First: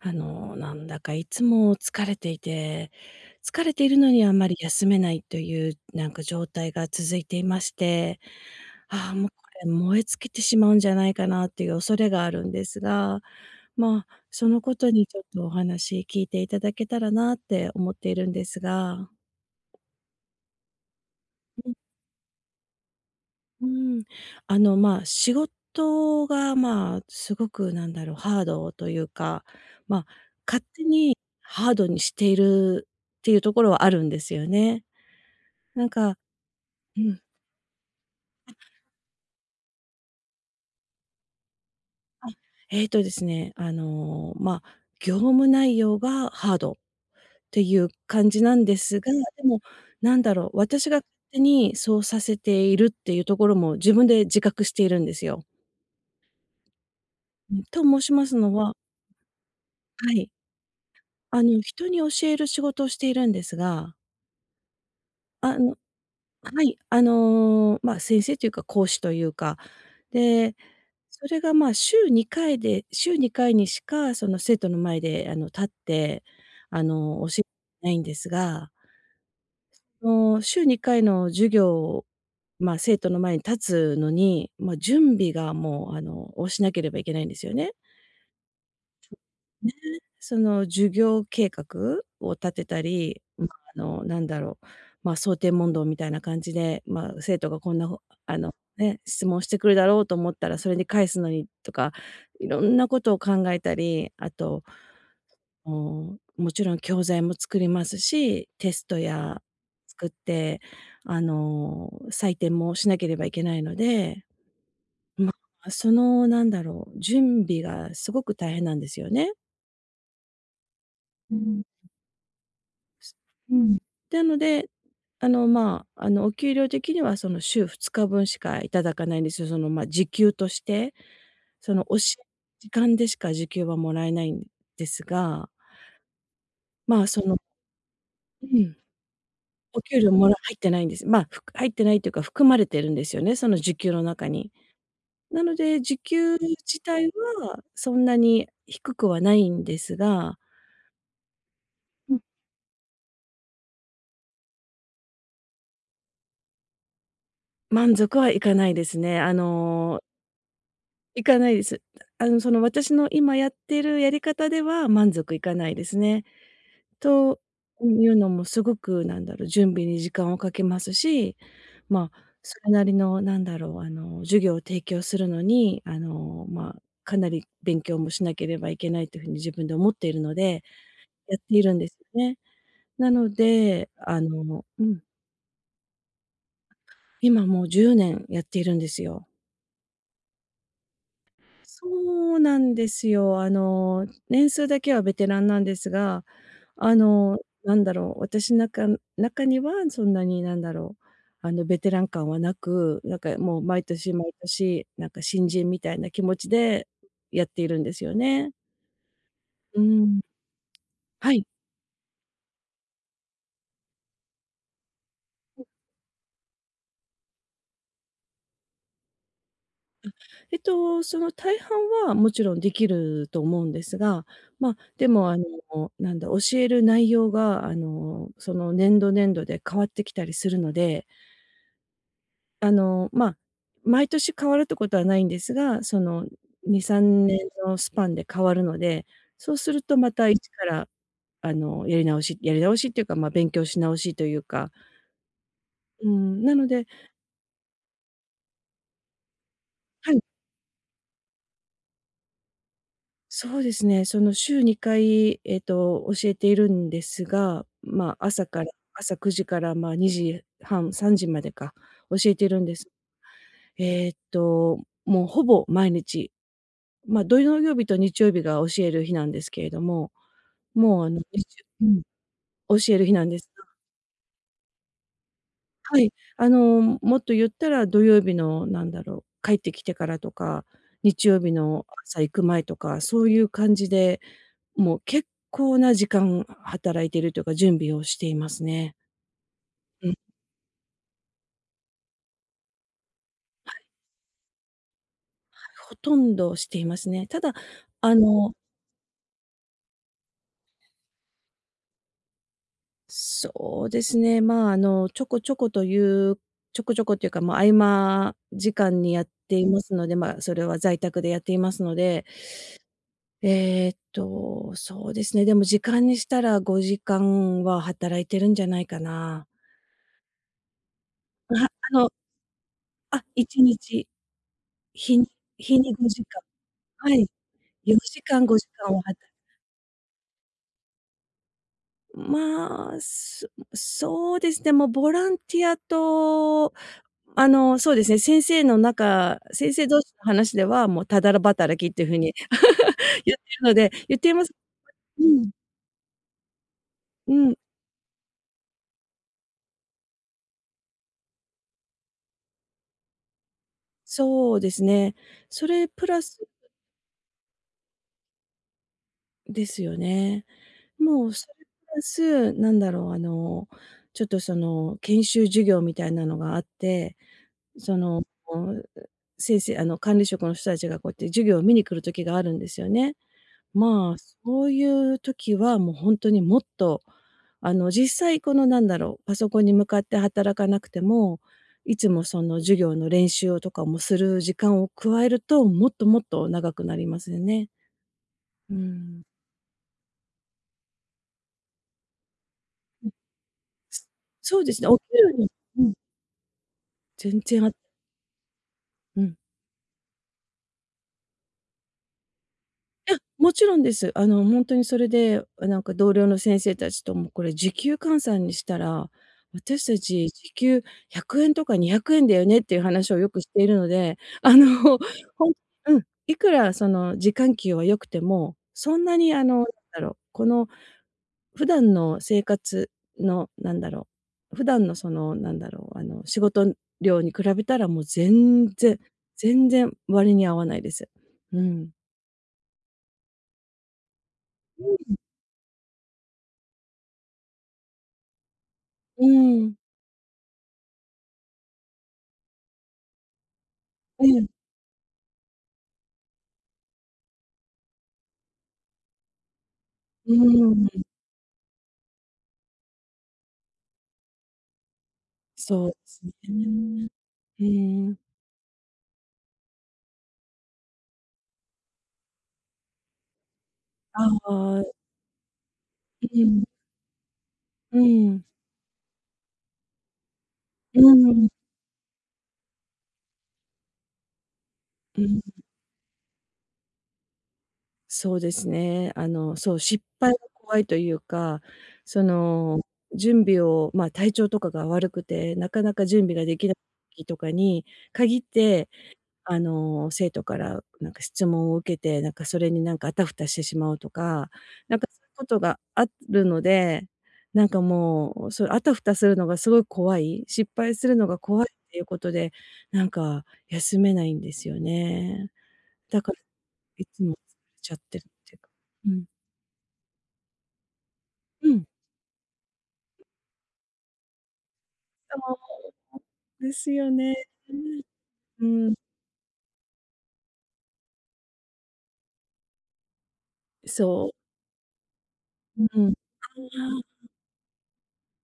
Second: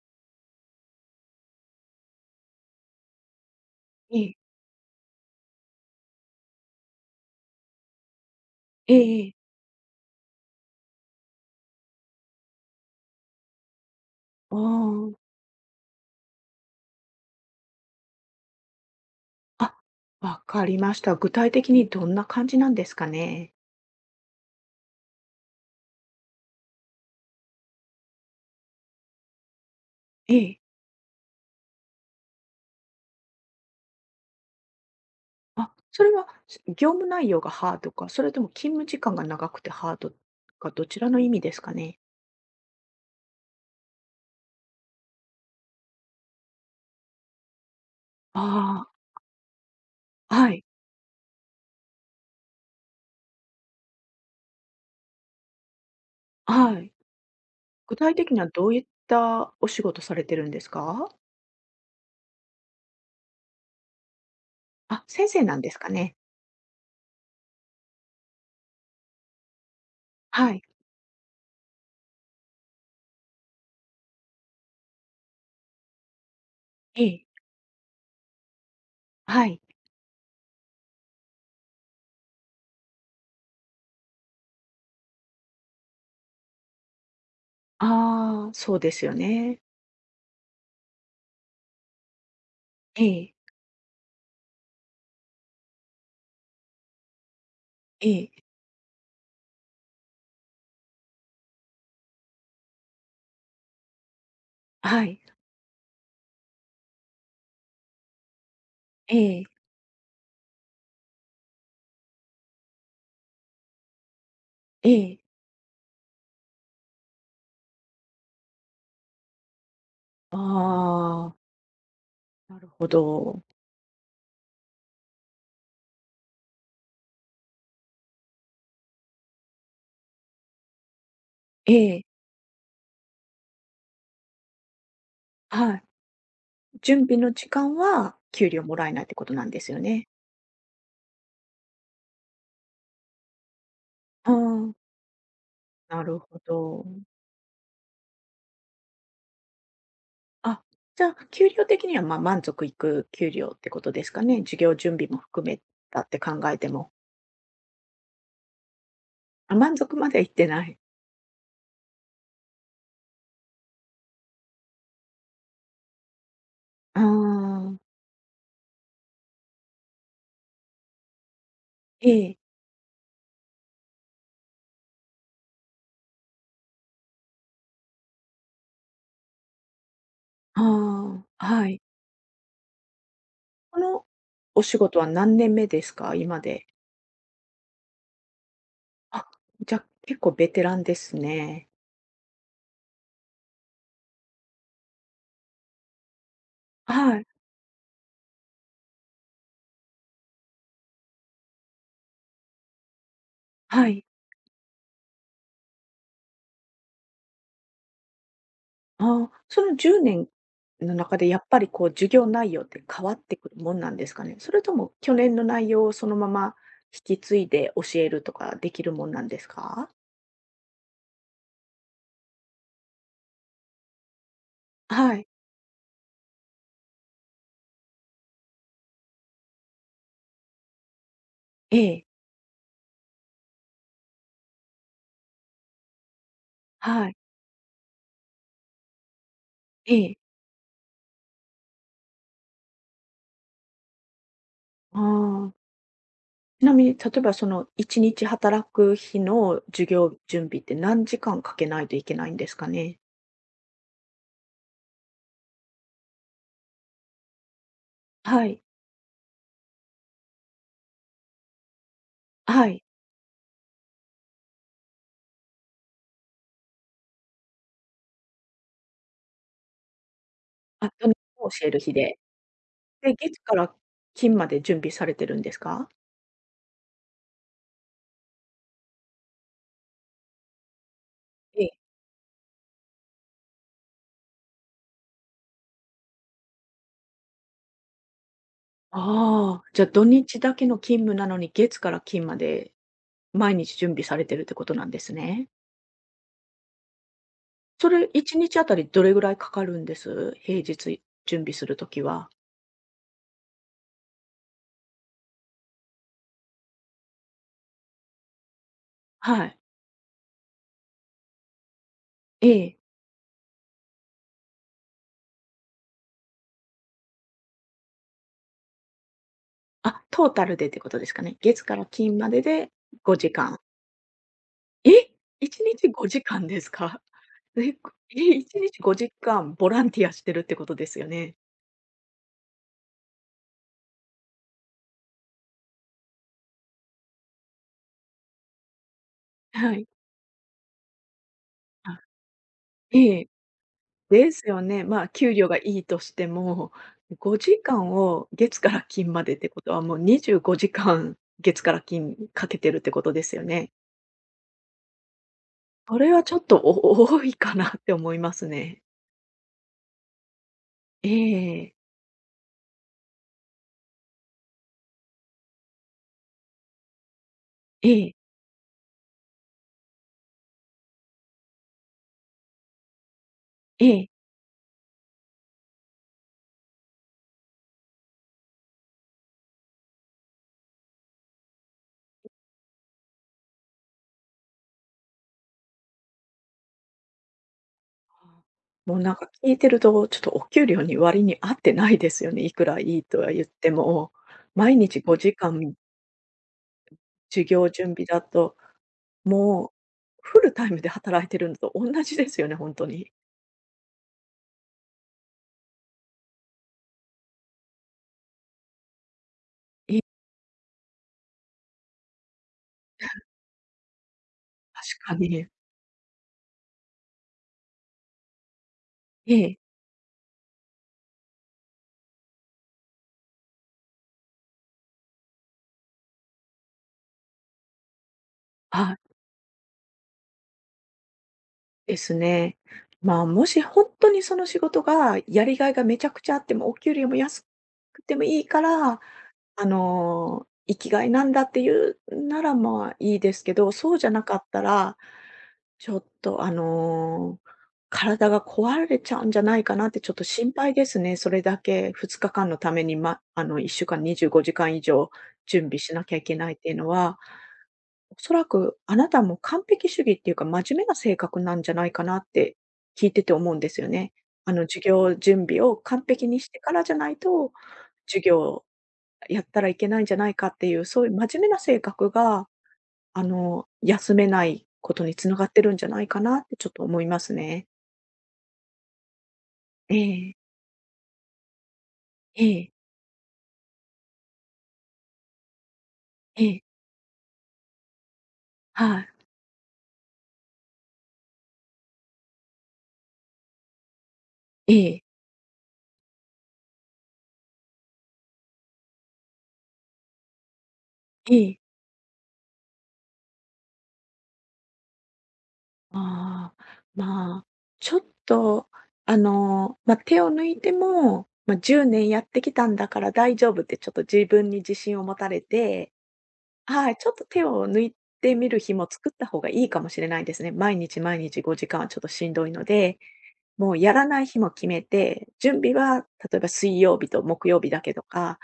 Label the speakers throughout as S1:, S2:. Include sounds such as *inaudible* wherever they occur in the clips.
S1: なんだかいつも疲れていて、疲れているの
S2: え
S1: にあ
S2: え、
S1: んまり休めないという、なんか状態が続いていまして、
S2: え
S1: ああ、
S2: ええ
S1: もうこ
S2: え。
S1: れ燃え尽きてしまうんじゃないかなっていう恐れがあるんですが、まあ、そ
S2: あ
S1: のことにちょっ
S2: あ。
S1: とお話聞いていただけたらなって思っているんですが。
S2: あ、わかりました。具体的にどんな感じなんですかね？
S1: うん。まあ、仕事が、まあ、すごくハードというか、まあ、
S2: ええ。
S1: 勝手にハードにしているっていうところはあるんですよね。
S2: あ、
S1: なん
S2: それ
S1: か、
S2: は、業
S1: う
S2: 務
S1: ん。
S2: 内容がハードか、それとも勤務時間が長くてハードか、どちらの意味ですかね？
S1: あ、えーとですね、あの、まあ、業務内容がハードっていう感じなんで
S2: あ
S1: すが、でも、なん
S2: あ、
S1: だろ
S2: は
S1: う、
S2: い、
S1: 私が勝手にそうさせているっていうところも自分で自覚しているんですよ。
S2: はい。
S1: うん、と
S2: 具
S1: 申し
S2: 体
S1: ま
S2: 的
S1: す
S2: には
S1: の
S2: どう
S1: は、
S2: いったお仕事
S1: は
S2: され
S1: い。
S2: てるんですか？
S1: 人に教える仕事をしているんですが、
S2: あ、先生な
S1: あ
S2: んで
S1: の
S2: すかね？
S1: はい、まあ、先生というか講師というか、
S2: は
S1: で、
S2: い、
S1: それが、まあ、週2回で週2回にしか、その、生徒の前で、立って、
S2: ええ、
S1: 教えてないんですが、
S2: はい。
S1: 週2回の授業、まあ、生徒の前に立つのに、まあ、準備がもう、をしなければいけないんですよね。
S2: ああ、そうですよね。
S1: ね、その授業計画を立てた
S2: え
S1: り、
S2: え、
S1: ま、なんだろう、ま、想定問答みたいな感じで、ま、生徒がこんなほ
S2: え
S1: あ
S2: え、
S1: の、ね、質問してくるだろうと思ったら、それに返すのにとか、いろんなことを考えたり、あと、
S2: はい、
S1: うーん、もちろん教材も作りますし、テスト
S2: え
S1: や
S2: え、
S1: 作って、採点もしなければいけないので、
S2: ええ。
S1: ま、その、なんだろう、準備がすごく大変なんですよね。
S2: あ
S1: う
S2: あ、
S1: ん、
S2: なるほど。
S1: うん。なので、まあ、お給料的にはその週2日分しかいただかないんですよ。その、ま、時給として、
S2: え
S1: その、
S2: え、
S1: 時間でしか時給はもらえないんですが、
S2: はい。
S1: ま
S2: 準備
S1: あ、そ
S2: の
S1: の
S2: 時間は
S1: う
S2: 給料も
S1: ん、
S2: らえないってことなんですよ
S1: お給
S2: ね。
S1: 料もら入ってないんです。まあ、ふく入ってないというか、含まれてるんですよね、その時給の中
S2: あ
S1: に。
S2: あ、
S1: なので、時
S2: なる
S1: 給
S2: ほ
S1: 自
S2: ど。
S1: 体はそんなに低くはないんですが、
S2: あ、じゃあ、給料的には、
S1: う
S2: ま、
S1: ん。
S2: 満足いく給料ってことですかね。授業準備も含めたって考えても。
S1: 満足はいかないですね。
S2: あ、満足まではいってない。
S1: いかないです。その、私の今やってるやり方では満足いかないですね。
S2: あ
S1: と
S2: あ、
S1: いうのもすごく、なんだろう、準備に時間をかけますし、
S2: え
S1: まあ、
S2: え、
S1: それなりのなんだろう、授業を提供するのに、まあ、かなり勉強もしなければいけないというふうに自分で思っているの
S2: あ
S1: で、やって
S2: あ、
S1: い
S2: は
S1: るん
S2: い。
S1: ですよね。なの
S2: こ
S1: で、
S2: のお仕事は何年目ですか？今で。
S1: 今もう10年やっているんです
S2: あ、
S1: よ。
S2: じゃ、結構ベテランですね。
S1: そうなんですよ。年数だけはベテランなんですが、あ
S2: はい、
S1: の、なんだろう、私なか中にはそんなに、なんだろう、ベテラン感はなく、なんかもう毎
S2: はい。
S1: 年毎年、なんか新人みたいな気持ちでやっているんですよね。
S2: ああ、その
S1: う
S2: 10
S1: ん。
S2: 年の中で
S1: は
S2: やっ
S1: い。
S2: ぱりこう授業内容って変わってくるもんなんですかね？それとも去年の内容をそのまま引き継いで教えるとかできるもんなんですか？
S1: えっと、その大半はもちろんできると思うんですが、まあ、で
S2: はい。
S1: もなんだ、教える内容がその年度、年度で変わってきたりするので、
S2: ええ。
S1: まあ、毎年変わるってことはないんですが、その、2、
S2: はい。
S1: 3年のスパンで変わるので、そうする
S2: え
S1: とま
S2: え。
S1: た一から、やり直しやり直しっていうか、まあ、勉強し直しというか、
S2: ああ。
S1: うん、な
S2: ち
S1: の
S2: なみ
S1: で、
S2: に例えばその1日働く日の授
S1: は
S2: 業
S1: い、
S2: 準備って何時間かけないといけないんですかね？
S1: そうですね、その週2回、えっと、教えているんですが、まあ、
S2: は
S1: 朝
S2: い。
S1: から朝9時から、まあ、2時半、3時までか、教えているん
S2: は
S1: で
S2: い。
S1: す。えっと、もうほぼ毎日、まあ、土曜日と日曜日が教える日なんですけれども、
S2: あ、
S1: もう
S2: 土
S1: あ
S2: 日
S1: の、に
S2: も
S1: ち
S2: 教える
S1: ゅう
S2: 日
S1: ん、
S2: で。
S1: 教える日
S2: で、
S1: なんで
S2: 月
S1: す
S2: か
S1: が、
S2: ら金まで準備されてるんですか？
S1: はい、もっと言ったら土曜日のなんだろう、帰ってきてからとか、日曜日
S2: ええ。
S1: の朝行く前とか、そういう感じで、もう結構な時間働いているというか、準備をしていますね。
S2: ああ、じゃ、あ土
S1: うん、
S2: 日だけの勤務なのに、月から金まで毎日準備されてるってことなんですね。
S1: ほとんどしていますね。ただ、
S2: それ、
S1: あ
S2: 1
S1: の
S2: 日あたりどれぐらいかかるんです？平日準備するときは。
S1: そうですね、まあ、ちょこちょこというちょこちょこというか、まあ、合間時間にやっ
S2: は
S1: て
S2: い。
S1: いますので、まあ、それは在宅でやっていますので、
S2: ええ。
S1: えーっと、そうですね、でも時間にしたら5時間は働いてるんじゃないかな。
S2: あ、トータルでってことですかね。
S1: あ、
S2: 月から
S1: あの、
S2: 金までで
S1: あ、
S2: 5時間。
S1: 1日、
S2: え
S1: 日に
S2: ！1
S1: 日
S2: 日
S1: に
S2: 5
S1: 5時
S2: 時間ですか？
S1: 間、はい、
S2: *laughs* え、
S1: 4時間、
S2: 1
S1: 5
S2: 日
S1: 時間は
S2: 5
S1: はた
S2: 時間ボランティアしてるってことですよね？
S1: まあ、そうですね、もうボランティアと、そうですね、先
S2: はい。
S1: 生同士の話では、もうただら働きっ
S2: あ、
S1: ていう風に
S2: え
S1: *laughs*
S2: え。
S1: 言って
S2: で
S1: いま
S2: す
S1: す。
S2: よね。まあ、
S1: う
S2: 給料
S1: ん、
S2: がいいとしても、
S1: うん、
S2: 5時間を月から金までってことは、もう25時間、月から金かけてるってことですよね。
S1: そうですね。それ
S2: そ
S1: プ
S2: れは
S1: ラ
S2: ちょっ
S1: ス
S2: と、お多いかなって思いますね。
S1: ですよね。
S2: え
S1: もうそれ
S2: え
S1: プラス、なんだろう、ちょっとその、研修授業みたいなのがあって、
S2: え
S1: そ
S2: え、
S1: の、先生あの、管理職の人たちがこうやって授業を見に来る時があるんですよね。
S2: ええ。
S1: まあ、そういう時はもう本当にもっと、実際この、なんだろう、パソコンに向かって働かなくても、いつもその授業の練習とかもする時間を加えると、もっともっと長くなりますよね。う
S2: もうなん
S1: ん。
S2: か聞いてると、ちょっとお給料に割に合ってないですよね。いくらいい
S1: うん。
S2: とは言っても。
S1: そうで
S2: 毎
S1: すね、お
S2: 日
S1: 給料
S2: 5
S1: に
S2: 時間
S1: うん、全
S2: 授
S1: 然
S2: 業
S1: あ
S2: 準備だと、
S1: うん。
S2: もうフルタイムで働いてるのと同じですよね、本当に。
S1: いや、もちろんです。ほんとにそれで、なんか同僚の先生たちともこれ時給換算にしたら、私
S2: え
S1: た
S2: え、
S1: ち時給100円とか200円だよねっていう話をよくしているので、*laughs*
S2: 確かに。
S1: ほんうん、いくらその時間給は良くても、そんなに、
S2: ええ、
S1: なんだろう、この普段の生活の、なんだろう、普段のその、なんだろう、仕事量に比べたらもう全
S2: あ、
S1: 然、全然割に合わないです。うん。
S2: ですね。まあ、もし本当にその仕事
S1: うん。
S2: がやりがいがめちゃくちゃあっても、お給料も安くてもいいから、
S1: うー
S2: あ
S1: ん、
S2: の、生きがいなんだっていうなら、まあ、いいですけど、そうじゃな
S1: え
S2: かっ
S1: え、
S2: たら、ちょっと、あの、体が壊れちゃうんじゃないかなってちょっと
S1: う
S2: 心
S1: ー
S2: 配で
S1: ん、
S2: すね。それだけ2日間のために、ま、あの、1週間25時間以上準備
S1: そう
S2: し
S1: で
S2: なきゃ
S1: す
S2: いけないっていうの
S1: ね。
S2: は。
S1: へ
S2: お
S1: え、
S2: そらくあなたも完璧主義っていうか、真面目な性格なんじゃないかなって聞いてて思うんですよね。
S1: あ
S2: あの、授
S1: あ、
S2: 業準備を完璧に
S1: う
S2: して
S1: ん、
S2: からじゃないと、
S1: う
S2: 授
S1: ん、
S2: 業やったらいけないんじゃないかっていう、そういう
S1: う
S2: 真面目
S1: ん、
S2: な性格が、あの、休めないことに
S1: う
S2: つな
S1: ん、
S2: がってるんじゃないかなってちょっと思いますね。
S1: そうですね。そう、
S2: え
S1: 失敗
S2: え、
S1: が怖いというか、そ
S2: ええ、
S1: の、準備を、まあ、体調とかが悪くて、なかなか準備
S2: え
S1: がで
S2: え、
S1: きない時とかに限って、
S2: はい、
S1: 生徒からなんか質問を受けて、なんかそれになんかあたふたしてしまうとか、
S2: え
S1: なん
S2: え、
S1: かそういうことがあるので、なんかもう、そうあたふたするのがすごい怖い、失敗するのが
S2: ええ。
S1: 怖いっていうことで、なんか休めないんですよね。だから、
S2: ああ、
S1: いつも疲
S2: ま
S1: れ
S2: あ、
S1: ち
S2: ち
S1: ゃ
S2: ょ
S1: っ
S2: っ
S1: てるっていう
S2: と、
S1: か。う
S2: あ
S1: ん。
S2: の、まあ、手を抜いても、まあ、
S1: うん。
S2: 10年やってきたんだから大丈夫ってちょっと自分に自信を持たれて、
S1: そうです
S2: はい、ち
S1: よ
S2: ょっと
S1: ね。
S2: 手を抜いてみる
S1: う
S2: 日も
S1: ん。
S2: 作った方がいいかもしれないですね。毎日毎日5時間はちょっとしんどいので、もうやらない
S1: そ
S2: 日
S1: う。
S2: も決めて、準備
S1: う
S2: は
S1: ん。あ
S2: 例えば水曜日と
S1: あ、
S2: 木曜日だけとか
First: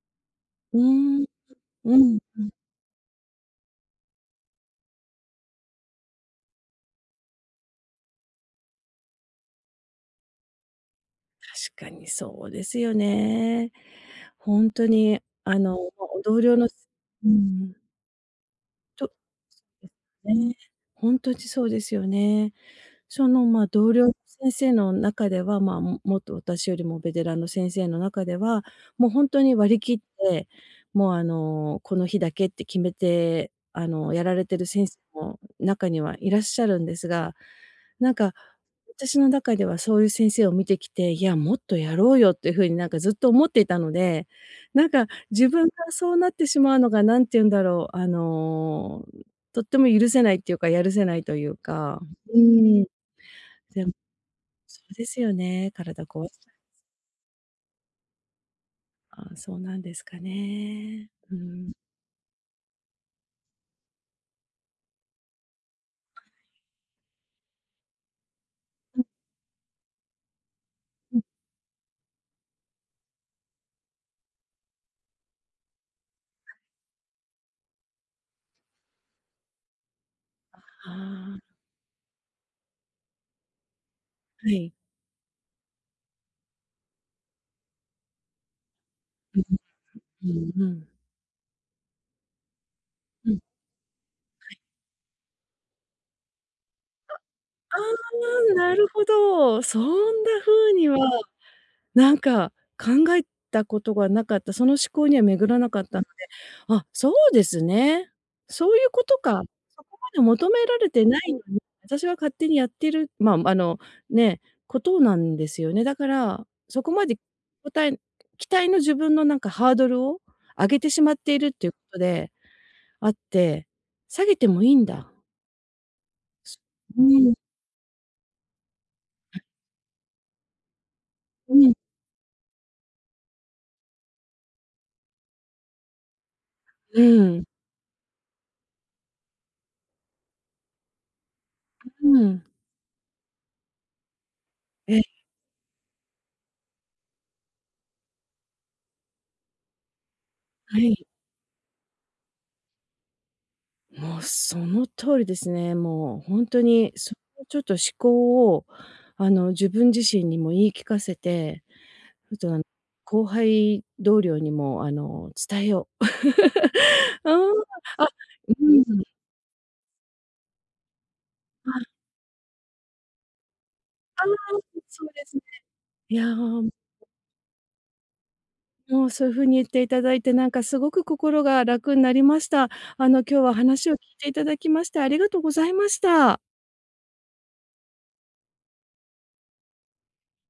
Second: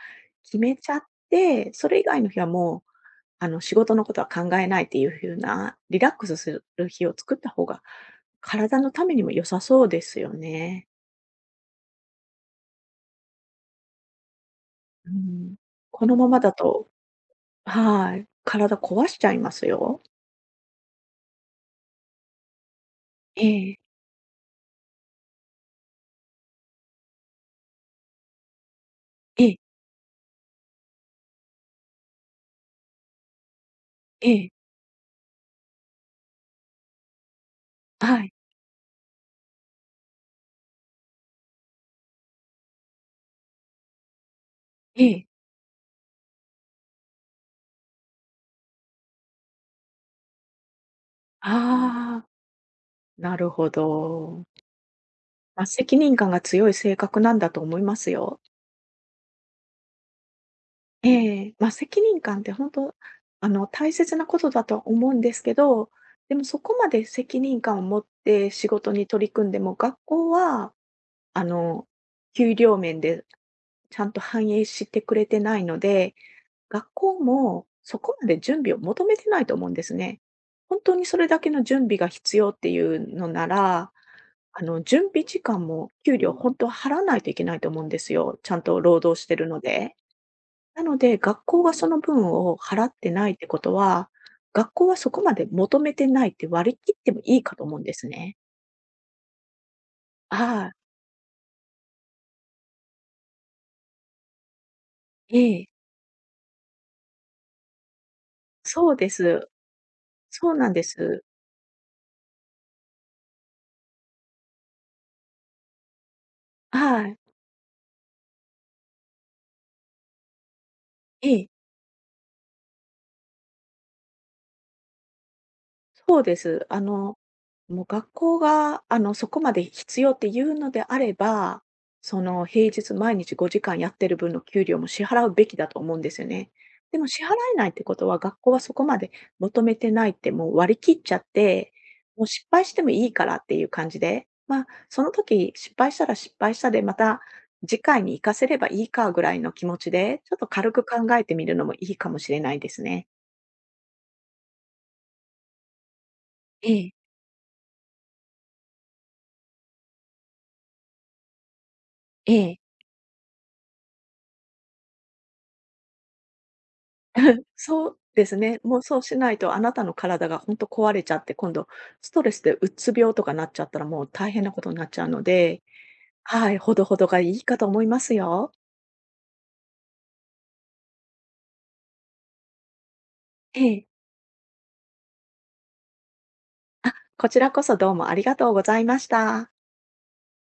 S2: 決め
S1: う
S2: ちゃっ
S1: ん。
S2: て、そ
S1: う
S2: れ以
S1: ん。
S2: 外の日はもうあの、仕事のことは考えないっていう風な、リラックスする日を作った方が、体のためにも良さそうですよね。
S1: 確かにそうですよね。ほんと
S2: う
S1: に、
S2: ん。こ
S1: ま、
S2: のまま
S1: 同
S2: だ
S1: 僚の、
S2: と
S1: うん、
S2: はい、体壊
S1: と、
S2: しちゃいますよ。
S1: ね。ほんとにそうですよね。その、まあ、
S2: ええ、
S1: 同僚の先生の中では、まあ、もっと私よりもベテランの先生の中では、もうほんと
S2: え
S1: に
S2: え、
S1: 割り切って、もう、この日だけって決めて、や
S2: え
S1: られ
S2: え、
S1: てる先生も中にはいらっしゃるんですが、なん
S2: はい、
S1: か、私の中ではそういう先生を見てきて、いや、もっとやろうよっていう風になんかずっと思っていたので、なん
S2: え
S1: か
S2: え。
S1: 自分がそうなってしまうのが、何て言うんだろう、とっても許せないっていうか、やるせないというか、
S2: ああ、
S1: うーん。
S2: なるほ
S1: でも
S2: ど。
S1: そうですよ
S2: まあ、
S1: ね、
S2: 責
S1: 体
S2: 任
S1: こわ
S2: 感が強い性格なんだと思いますよ。
S1: あ、そうなんですかね。う
S2: ええ、まあ、
S1: ん。
S2: 責任感って本当あの、大切なことだとは思うんですけど、でもそこまで責任感を持って仕事
S1: うん、
S2: に取り組んでも、学校は、
S1: うん。
S2: あの、給料面でちゃんと反映してくれてないので、学校もそこまで準備を求めてないと思うんですね。本
S1: あ
S2: 当にそれだけ
S1: あ、
S2: の準備が必要っていうのなら、
S1: は
S2: あ
S1: い。
S2: の、準備時間も給料本当は払わないといけないと思うんですよ、ちゃんと労働して
S1: うん、
S2: るので。
S1: うん、うん、う
S2: な
S1: ん。
S2: ので、学校がその分を払ってな
S1: う
S2: いっ
S1: ん。
S2: てことは、学校はそこまで求めてないって割り切ってもいいかと
S1: あ
S2: 思うんですね。
S1: あ、なるほど。そんな
S2: はい。
S1: 風には、なんか、考えたことがなかった、その思考には巡ら
S2: え
S1: なか
S2: え。
S1: ったので、あ、そうですね。そういう
S2: そう
S1: こ
S2: で
S1: とか。
S2: す。
S1: そこまで求
S2: そう
S1: め
S2: なん
S1: ら
S2: で
S1: れてな
S2: す。
S1: いのに、私は勝手にやってる、まあ、ね、ことなんですよね。だから、そこま
S2: は
S1: で、
S2: い。
S1: こえ期待の自分のなんかハードルを上げてしまっ
S2: え
S1: ている
S2: え。
S1: っていうことであって、下げてもいいんだ。
S2: そうです。あ
S1: う
S2: の、
S1: ん、
S2: もう学校が、あの、そこまで必要っていうのであれ
S1: う
S2: ば、
S1: ん、
S2: その平日毎日5時間やってる分の給料も支払うべきだと思うんですよね。で
S1: う
S2: も支払
S1: ん、
S2: えないってことは学校はそこまで求めてないってもう割り切っちゃって、
S1: う
S2: もう
S1: ん。
S2: 失敗してもいいからっていう感じで、まあそ
S1: え、
S2: の時失敗したら失敗したでまた次回に活かせればいいかぐらいの気持ちで、ちょっと軽
S1: は
S2: く考
S1: い。
S2: えてみるのもいいかもしれないですね。
S1: もうその通りですね。もう本当
S2: ええ、
S1: に、そのちょっと思考を、自分自身にも言い聞かせて、
S2: え
S1: ちょっと、
S2: え。
S1: 後輩同僚にも、伝えよう。*laughs* あ
S2: そう
S1: あ、あ、
S2: ですね。
S1: う
S2: もうそう
S1: ん。
S2: しないと、あなたの体が本当壊れちゃって、今度
S1: あ、あ
S2: ストレスでうつ病とかなっちゃったら、もう
S1: あ、
S2: 大変なことになっちゃ
S1: そ
S2: う
S1: う
S2: の
S1: ですね。
S2: で、
S1: いや
S2: はい、
S1: ー、
S2: ほどほどがいいかと思いますよ。
S1: もうそういう風に言っていただいて、なんかすごく心が楽になりました。今日は
S2: ええ。
S1: 話を聞いていただきましてありがとうございました。
S2: こちらこそどうもありがとうございました。